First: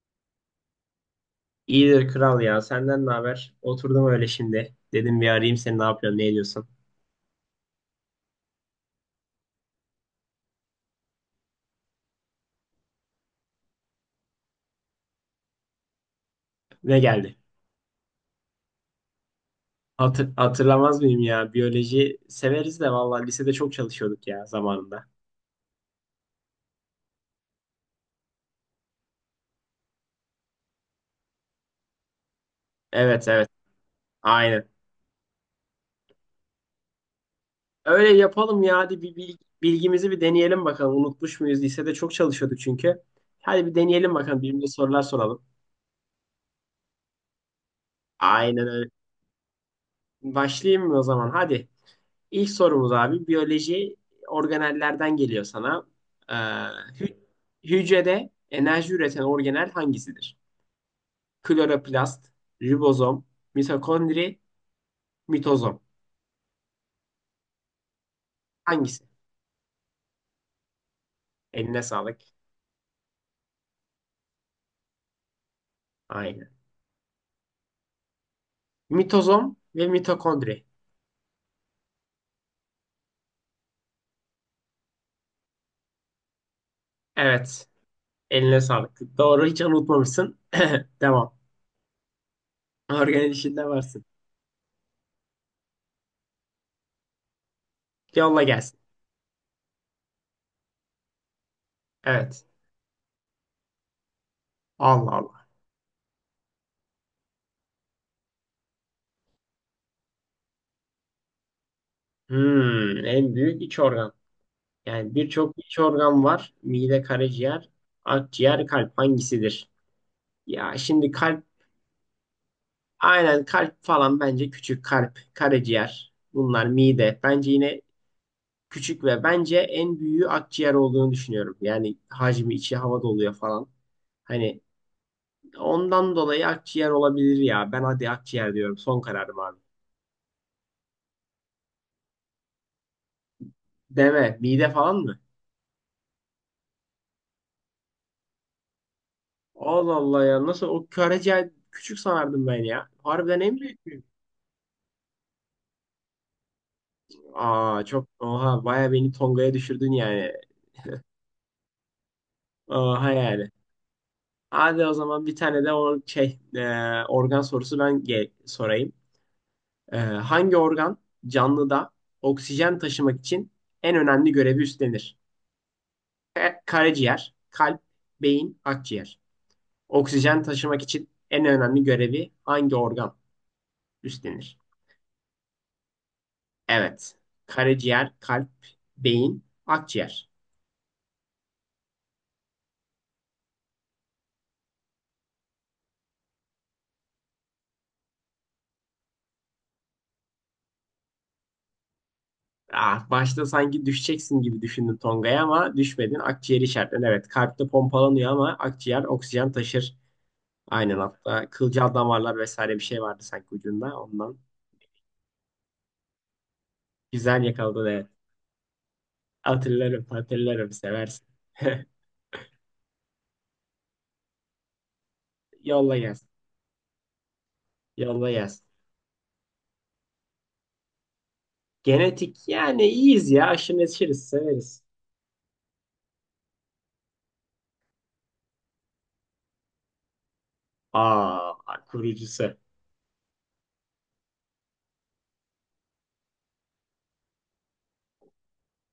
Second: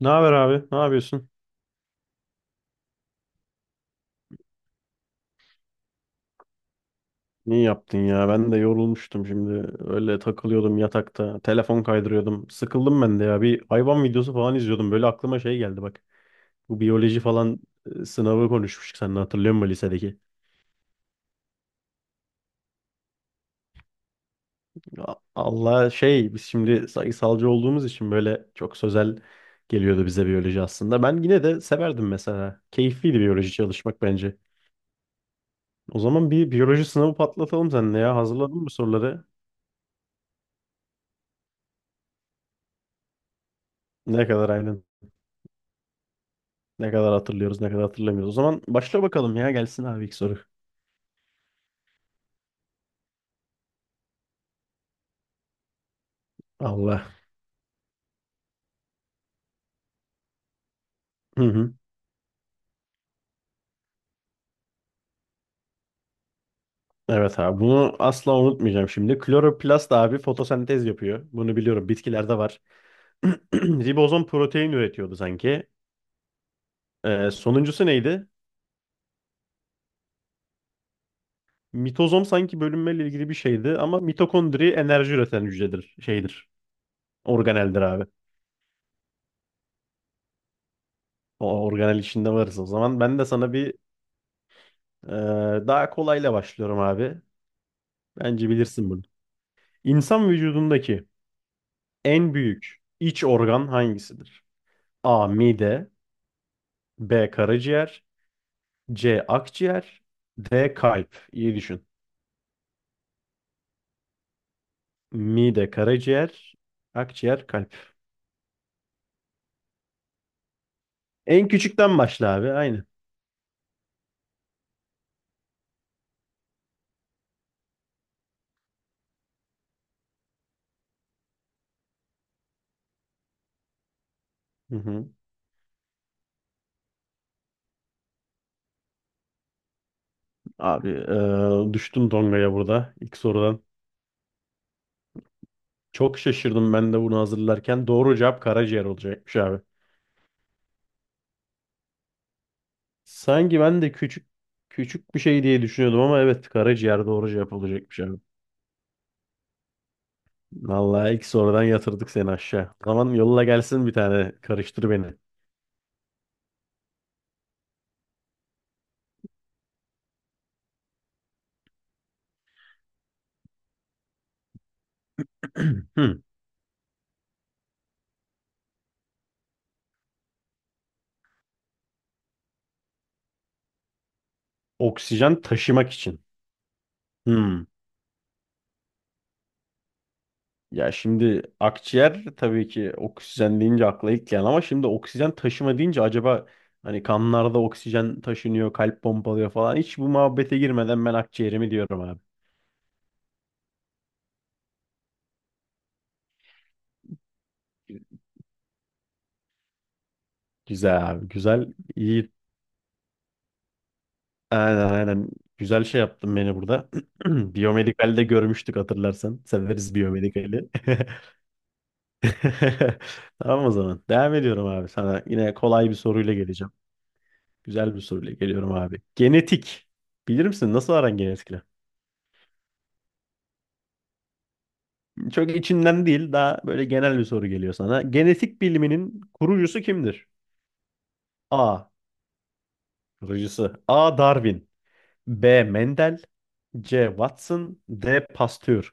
Ne haber abi? Ne yapıyorsun? İyidir kral ya. Senden ne haber? Oturdum öyle şimdi. Dedim bir arayayım seni ne yapıyorsun, ne ediyorsun? İyi yaptın ya. Ben de yorulmuştum şimdi. Öyle takılıyordum yatakta. Telefon kaydırıyordum. Sıkıldım ben de ya. Bir hayvan videosu falan izliyordum. Böyle aklıma şey geldi bak. Bu Ne biyoloji geldi? falan sınavı konuşmuştuk seninle hatırlıyor musun lisedeki? Hatırlamaz mıyım ya? Biyoloji severiz de vallahi lisede çok çalışıyorduk ya zamanında. Allah şey biz şimdi sayısalcı olduğumuz için böyle çok sözel geliyordu bize biyoloji aslında. Ben yine de severdim mesela. Keyifliydi Evet, evet. biyoloji çalışmak bence. Aynen. O zaman bir biyoloji sınavı patlatalım seninle Öyle ya. Hazırladın yapalım mı ya. Hadi soruları? Bilgimizi bir deneyelim bakalım. Unutmuş muyuz? Lisede çok çalışıyorduk çünkü. Hadi bir deneyelim Ne bakalım. kadar Birbirimize aynen. sorular soralım. Ne kadar hatırlıyoruz, ne kadar hatırlamıyoruz. O zaman Aynen öyle. başla bakalım ya gelsin abi ilk soru. Başlayayım mı o zaman? Hadi. İlk sorumuz abi, biyoloji organellerden geliyor sana. Ee, Allah. hü- Hücrede enerji üreten organel hangisidir? Hı hı. Kloroplast, ribozom, mitokondri, mitozom. Evet abi bunu asla unutmayacağım Hangisi? şimdi. Kloroplast abi fotosentez yapıyor. Bunu Eline biliyorum sağlık. bitkilerde var. Ribozom protein üretiyordu sanki. Aynen. Sonuncusu neydi? Mitozom ve mitokondri. Mitozom sanki bölünmeyle ilgili bir şeydi ama mitokondri enerji üreten hücredir, şeydir. Evet. Organeldir abi. Eline sağlık. Doğru, hiç unutmamışsın. Devam. O organel içinde varız o zaman. Ben de Organel sana işinde bir varsın. e, daha kolayla başlıyorum abi. Yolla Bence gelsin. bilirsin bunu. İnsan vücudundaki en Evet. büyük iç organ hangisidir? Allah A. Allah. Mide. B. Karaciğer. C. Akciğer. D. Kalp. İyi düşün. Hmm, en büyük iç organ. Yani birçok Mide, iç organ var. karaciğer, Mide, akciğer, karaciğer, kalp. akciğer, kalp hangisidir? Ya şimdi kalp, En küçükten başla abi. Aynı. aynen kalp falan bence küçük, kalp, karaciğer. Bunlar mide. Bence yine küçük ve bence en büyüğü akciğer olduğunu düşünüyorum. Yani hacmi, içi hava doluyor falan. Hani Hı hı. ondan dolayı akciğer olabilir ya. Ben hadi akciğer diyorum. Son kararım abi. Abi düştüm dongaya burada ilk sorudan. Deme. Mide falan mı? Çok şaşırdım ben de bunu hazırlarken. Doğru cevap karaciğer olacakmış abi. Allah Allah ya. Nasıl o karaciğer küçük sanardım ben ya. Harbiden en Sanki büyük. ben de küçük küçük bir şey diye düşünüyordum ama evet karaciğer doğru cevap Aa, olacakmış çok abi. oha, baya beni Tonga'ya düşürdün yani. Vallahi ilk sorudan yatırdık seni aşağı. O Oha zaman yolla yani. gelsin bir tane Hadi karıştır o beni. zaman bir tane de o organ sorusu ben sorayım. Hangi organ canlıda oksijen taşımak için en önemli görevi üstlenir? Hmm. Karaciğer, kalp, beyin, akciğer. Oksijen taşımak için en önemli görevi hangi organ üstlenir? Oksijen taşımak için. Evet. Hmm. Karaciğer, kalp, beyin, akciğer. Ya şimdi akciğer tabii ki oksijen deyince akla ilk gelen ama şimdi oksijen taşıma deyince acaba hani kanlarda oksijen taşınıyor, kalp pompalıyor falan. Hiç bu muhabbete girmeden ben akciğerimi diyorum abi. Ah, başta sanki düşeceksin gibi düşündün Tonga'ya ama düşmedin. Akciğer işaretlen. Evet, kalpte pompalanıyor ama akciğer oksijen taşır. Aynen, Güzel abi, hatta güzel. kılcal İyi. damarlar vesaire bir şey vardı sanki ucunda ondan. Aynen aynen. Güzel şey yaptın beni burada. Güzel yakaladın, evet. Biyomedikal'de görmüştük hatırlarsan. Severiz Hatırlarım, biyomedikali. hatırlarım, seversin. Tamam o zaman. Devam ediyorum abi sana. Yine kolay bir Yolla gelsin. soruyla geleceğim. Güzel bir Yolla soruyla gelsin. geliyorum abi. Genetik. Bilir misin? Nasıl aran genetikle? Genetik, yani iyiyiz ya. Aşırı neşiriz, severiz. Çok içinden değil. Daha böyle genel bir soru geliyor sana. Genetik biliminin kurucusu kimdir? Aa, A. kurucusu. Kurucusu. A. Darwin. B. Mendel. C. Watson. D. Pasteur.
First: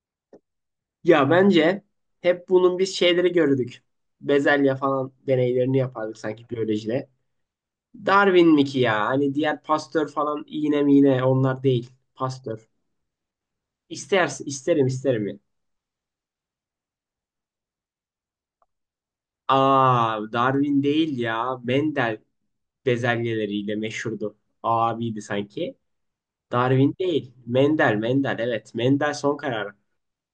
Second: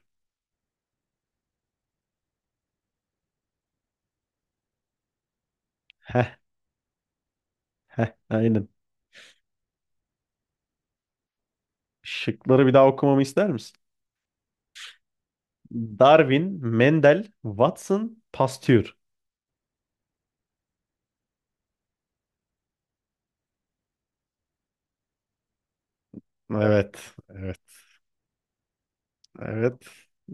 Ya bence hep bunun biz şeyleri gördük. Bezelye falan deneylerini yapardık Heh. sanki biyolojide. Heh. Darwin mi Aynen. ki ya? Hani diğer Pasteur falan, iğne miğne, onlar değil. Şıkları Pasteur. bir daha okumamı ister misin? İster, isterim, isterim ya. Darwin, Mendel, Watson, Pasteur. Aa, Darwin değil ya. Mendel bezelyeleriyle meşhurdu. Abiydi sanki. Darwin Evet. değil. Evet. Mendel, Mendel, evet. Mendel son kararı. Evet.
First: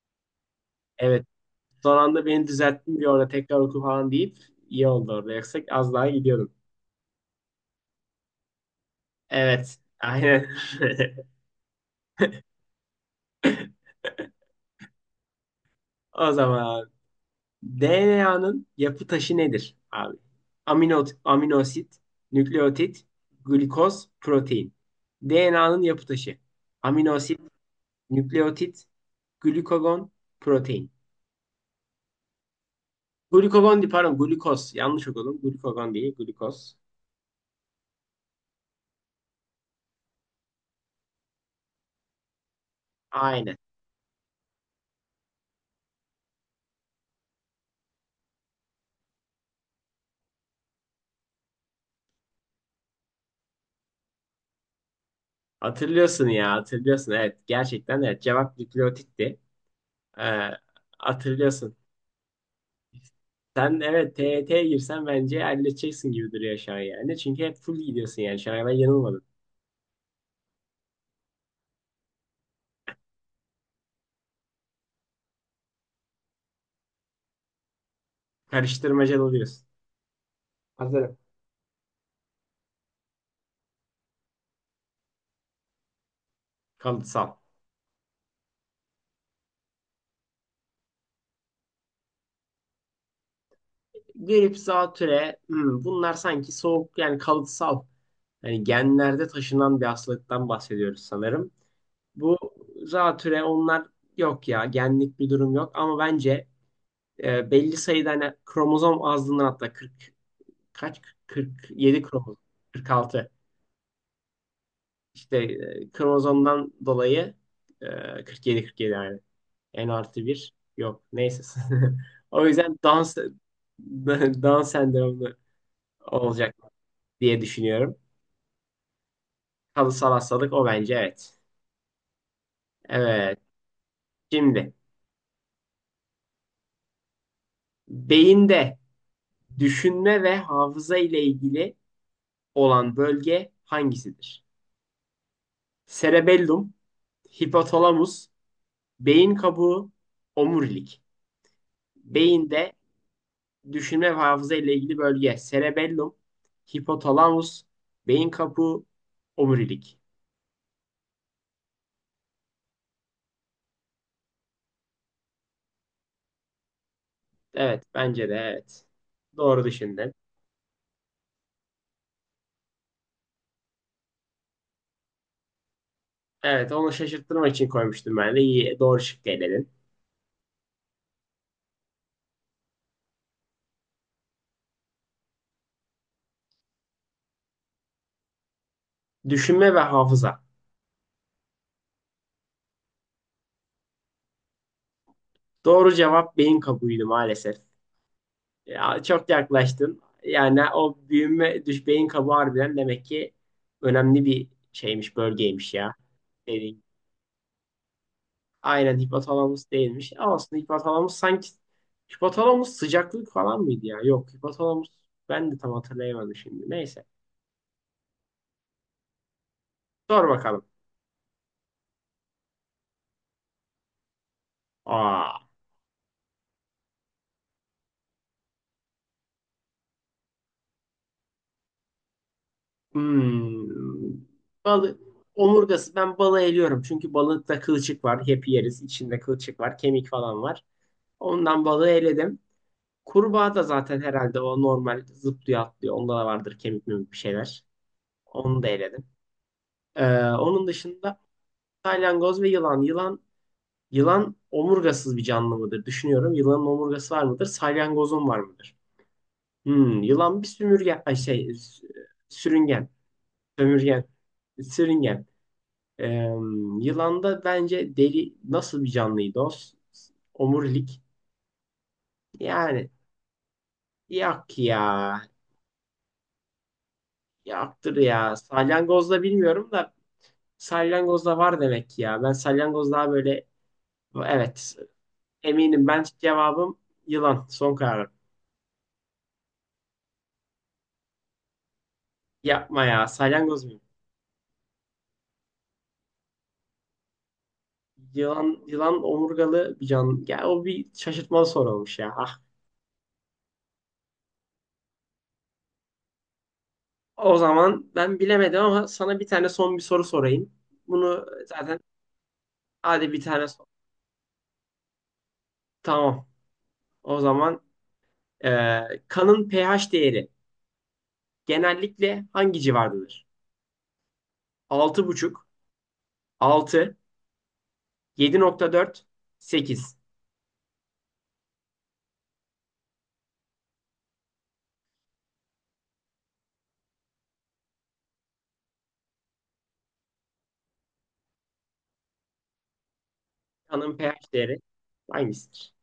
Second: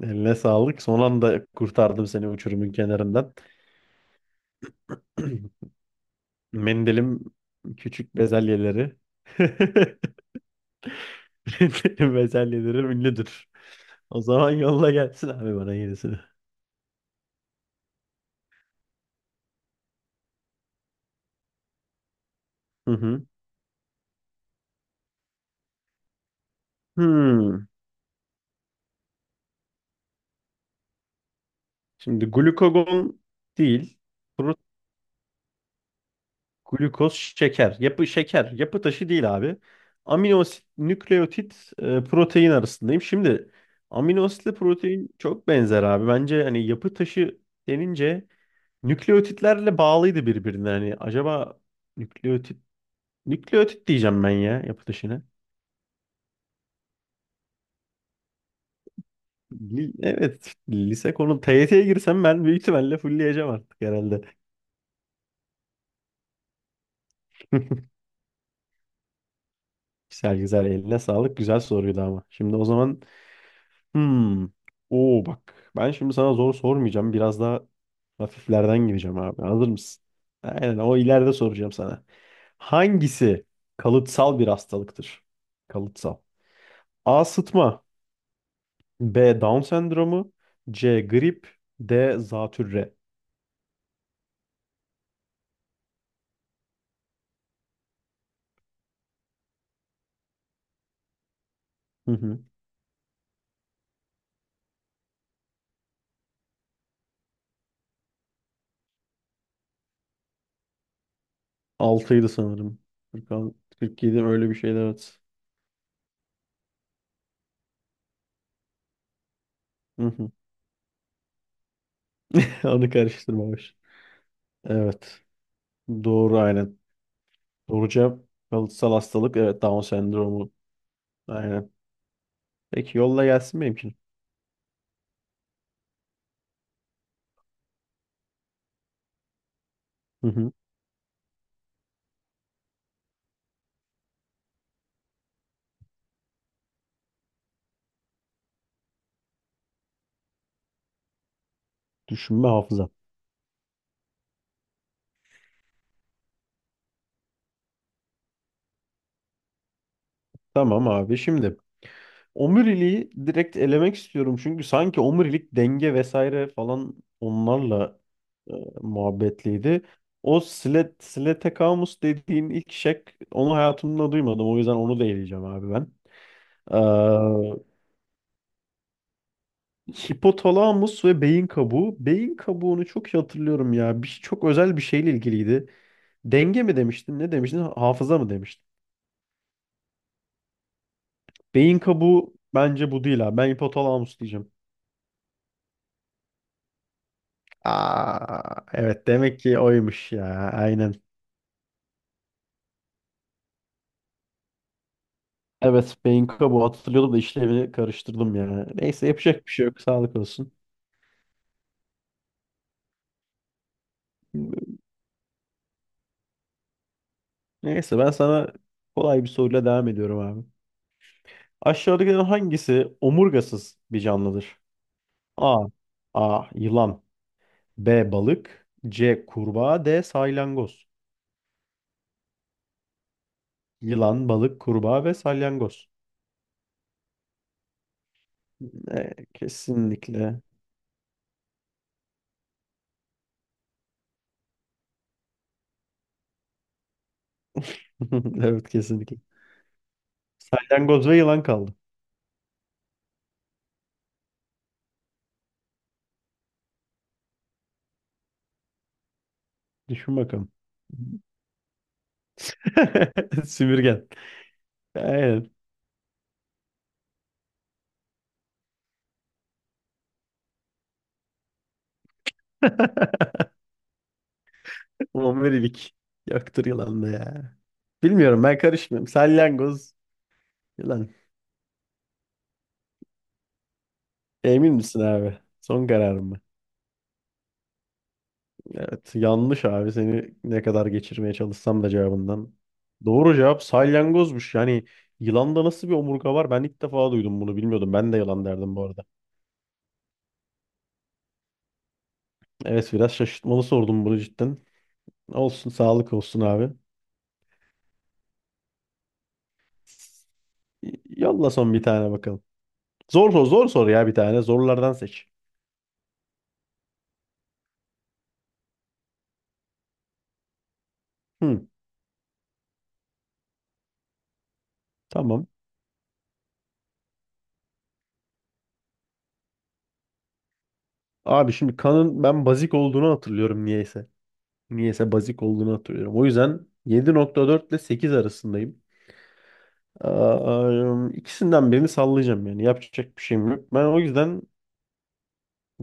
Eline sağlık. Son Evet. anda Son kurtardım anda seni beni uçurumun düzelttin, bir orada kenarından. tekrar oku falan deyip iyi oldu orada. Yoksa az daha gidiyordum. Mendelim küçük bezelyeleri. Evet. Aynen. Mendelim bezelyeleri ünlüdür. O zaman yolla gelsin abi bana yenisini. O zaman DNA'nın yapı taşı nedir abi? Amino, aminosit, Hı nükleotit, hı. glikoz, protein. DNA'nın yapı taşı. Aminosit, Hmm. nükleotit, glikogon, protein. Şimdi glukagon Glikogon değil, değil. pardon, Pro- glikoz. Yanlış okudum. Glikogon değil, glikoz. Glukoz şeker. Yapı şeker. Yapı taşı değil abi. Amino asit, nükleotit, protein arasındayım. Şimdi Aynen. amino asitle protein çok benzer abi. Bence hani yapı taşı denince nükleotitlerle bağlıydı birbirine. Hani acaba nükleotit nükleotit diyeceğim ben ya yapı dışına. Hatırlıyorsun ya, hatırlıyorsun. Evet, gerçekten evet. Cevap nükleotitti. Ee, Evet, lise konu Hatırlıyorsun. TYT'ye girsem ben büyük ihtimalle fullleyeceğim Sen artık evet, herhalde. TYT'ye girsen bence halledeceksin gibi duruyor şu an yani. Çünkü hep full gidiyorsun yani. Şu an ben yanılmadım. Güzel güzel eline sağlık. Güzel soruydu ama. Şimdi o zaman hmm. Oo bak. Ben şimdi sana zor sormayacağım. Biraz daha hafiflerden gireceğim Karıştırmaca abi. oluyoruz. Hazır mısın? Aynen o Hazırım. ileride soracağım sana. Hangisi kalıtsal bir hastalıktır? Kalıtsal. A. Kalıtsal. Sıtma. B. Down sendromu. C. Grip. D. Zatürre. Grip, zatüre, hmm, bunlar sanki soğuk, yani kalıtsal. Yani genlerde taşınan bir hastalıktan bahsediyoruz sanırım. Hı Bu hı. zatüre onlar, yok ya, genlik bir durum yok, ama bence belli sayıda hani kromozom azlığından, hatta 40 kaç, 47 6'ydı kromozom, sanırım. 46, 46, 47 öyle bir şeydi evet. işte kromozomdan dolayı, 47 yani N Hı artı hı. bir yok. Neyse. O yüzden Onu dans karıştırmamış. dans Evet. sendromlu Doğru olacak aynen. diye Doğru düşünüyorum. cevap kalıtsal hastalık. Evet, Down Kalıtsal sendromu. hastalık o, bence evet. Aynen. Peki yolla Evet. gelsin benimkini. Şimdi beyinde düşünme Hı ve hı. hafıza ile ilgili olan bölge hangisidir? Cerebellum, hipotalamus, beyin kabuğu, omurilik. Düşünme Beyinde hafıza. düşünme ve hafıza ile ilgili bölge cerebellum, hipotalamus, beyin kabuğu, omurilik. Tamam abi şimdi. Omuriliği direkt elemek istiyorum çünkü sanki omurilik denge vesaire falan Evet, onlarla bence de e, evet. Doğru muhabbetliydi. düşündün. O Slet, Sletekamus dediğin ilk şek onu hayatımda duymadım. O yüzden onu da eleyeceğim abi ben. Evet, onu şaşırttırmak için Ee, koymuştum ben de. İyi, doğru şık eledin. hipotalamus ve beyin kabuğu. Beyin kabuğunu çok iyi hatırlıyorum ya. Bir, çok özel bir şeyle ilgiliydi. Denge mi demiştin? Ne demiştin? Hafıza mı demiştin? Düşünme ve hafıza. Beyin kabuğu bence bu değil abi. Ben hipotalamus diyeceğim. Doğru cevap beyin kabuğuydu maalesef. Aa, Ya, evet çok demek ki yaklaştın. oymuş ya. Yani Aynen. o büyüme, düş, beyin kabuğu harbiden demek ki önemli bir şeymiş, bölgeymiş ya. Evet, Benko bu Dediğin. hatırlıyordum da işlevini karıştırdım ya. Aynen, Neyse yapacak bir şey hipotalamus yok. değilmiş. Sağlık Ama olsun. aslında hipotalamus sanki, hipotalamus sıcaklık falan mıydı ya? Yok, hipotalamus, ben de tam hatırlayamadım şimdi. Neyse. Neyse ben sana kolay bir soruyla devam ediyorum Sor abi. bakalım. Aşağıdakilerin hangisi omurgasız bir canlıdır? Aa. A. A. Yılan. B. Balık. C. Kurbağa. D. Salyangoz. Hmm. Yılan, balık, Balı, kurbağa ve salyangoz. omurgası, ben balığı eliyorum. Çünkü balıkta kılçık var. Hep yeriz. İçinde E, kılçık var. Kemik kesinlikle. falan var. Ondan balığı eledim. Kurbağa da zaten herhalde o normal zıplıyor, atlıyor. Onda da vardır kemik memik bir şeyler. Onu da Evet eledim. kesinlikle. Onun Salyangoz ve dışında yılan kaldı. salyangoz ve yılan. Yılan, yılan omurgasız bir canlı mıdır? Düşünüyorum. Yılanın omurgası var mıdır? Salyangozun var mıdır? Hmm, Düşün yılan bir bakalım. sümürgen. Ay şey, sürüngen. Sömürgen. Sümürgen. Sürüngen. Aynen. Ee, Yılanda bence deri, nasıl bir canlıydı o? Omurilik. Yani yok ya. Omurilik, yoktur yılan da ya. Yaktır ya. Bilmiyorum ben karışmıyorum. Salyangozda bilmiyorum da Salyangoz yılan. salyangozda var demek ki ya. Ben salyangoz daha böyle, Emin evet, misin abi? Son eminim, ben kararım mı? cevabım yılan. Son kararım. Evet yanlış abi seni ne kadar geçirmeye çalışsam da cevabından. Yapma ya. Doğru cevap Salyangoz muyum? salyangozmuş. Yani yılanda nasıl bir omurga var? Ben ilk defa duydum bunu bilmiyordum. Ben de yılan Yılan, derdim bu yılan arada. omurgalı bir can. Ya o bir şaşırtmalı soru olmuş ya. Ah. Evet biraz şaşırtmalı sordum bunu cidden. Olsun sağlık olsun abi. O zaman ben bilemedim, ama sana bir tane son bir soru sorayım. Bunu Yolla son zaten, bir tane bakalım. hadi bir Zor soru tane sor. zor soru ya bir tane. Zorlardan seç. Tamam. O zaman e, kanın pH değeri Hı, genellikle hangi civardadır? Altı altı, buçuk, tamam. altı, yedi nokta dört, sekiz. Abi şimdi kanın ben bazik olduğunu hatırlıyorum niyeyse. Niyeyse bazik olduğunu hatırlıyorum. O yüzden 7,4 ile 8 arasındayım. Aa, ikisinden birini sallayacağım yani. Yapacak bir şeyim yok. Ben Kanın o pH yüzden değeri hangisidir?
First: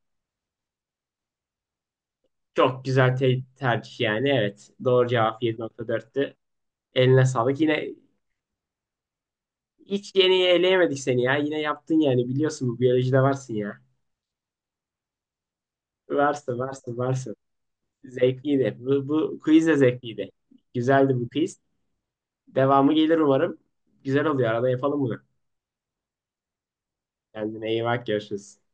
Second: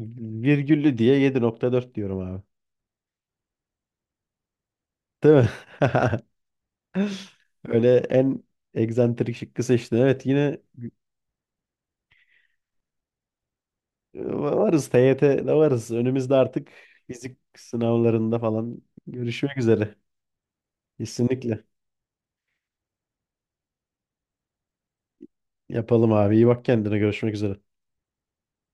virgüllü diye 7,4 diyorum abi. Çok güzel tercih yani. Evet. Doğru Değil cevap mi? 7,4'tü. Eline sağlık. Yine Öyle en egzantrik şıkkı seçtin. hiç Evet yeniyi yine eleyemedik seni ya. Yine yaptın yani. Biliyorsun, bu biyolojide varsın ya. Varız TYT'de varız. Önümüzde Varsın, artık varsın, varsın. fizik sınavlarında Zevkliydi. falan Bu görüşmek quiz de üzere. zevkliydi. Güzeldi bu quiz. Kesinlikle. Devamı gelir umarım. Güzel oluyor. Arada yapalım bunu. Yapalım abi. İyi bak kendine. Görüşmek üzere. Kendine iyi bak, görüşürüz.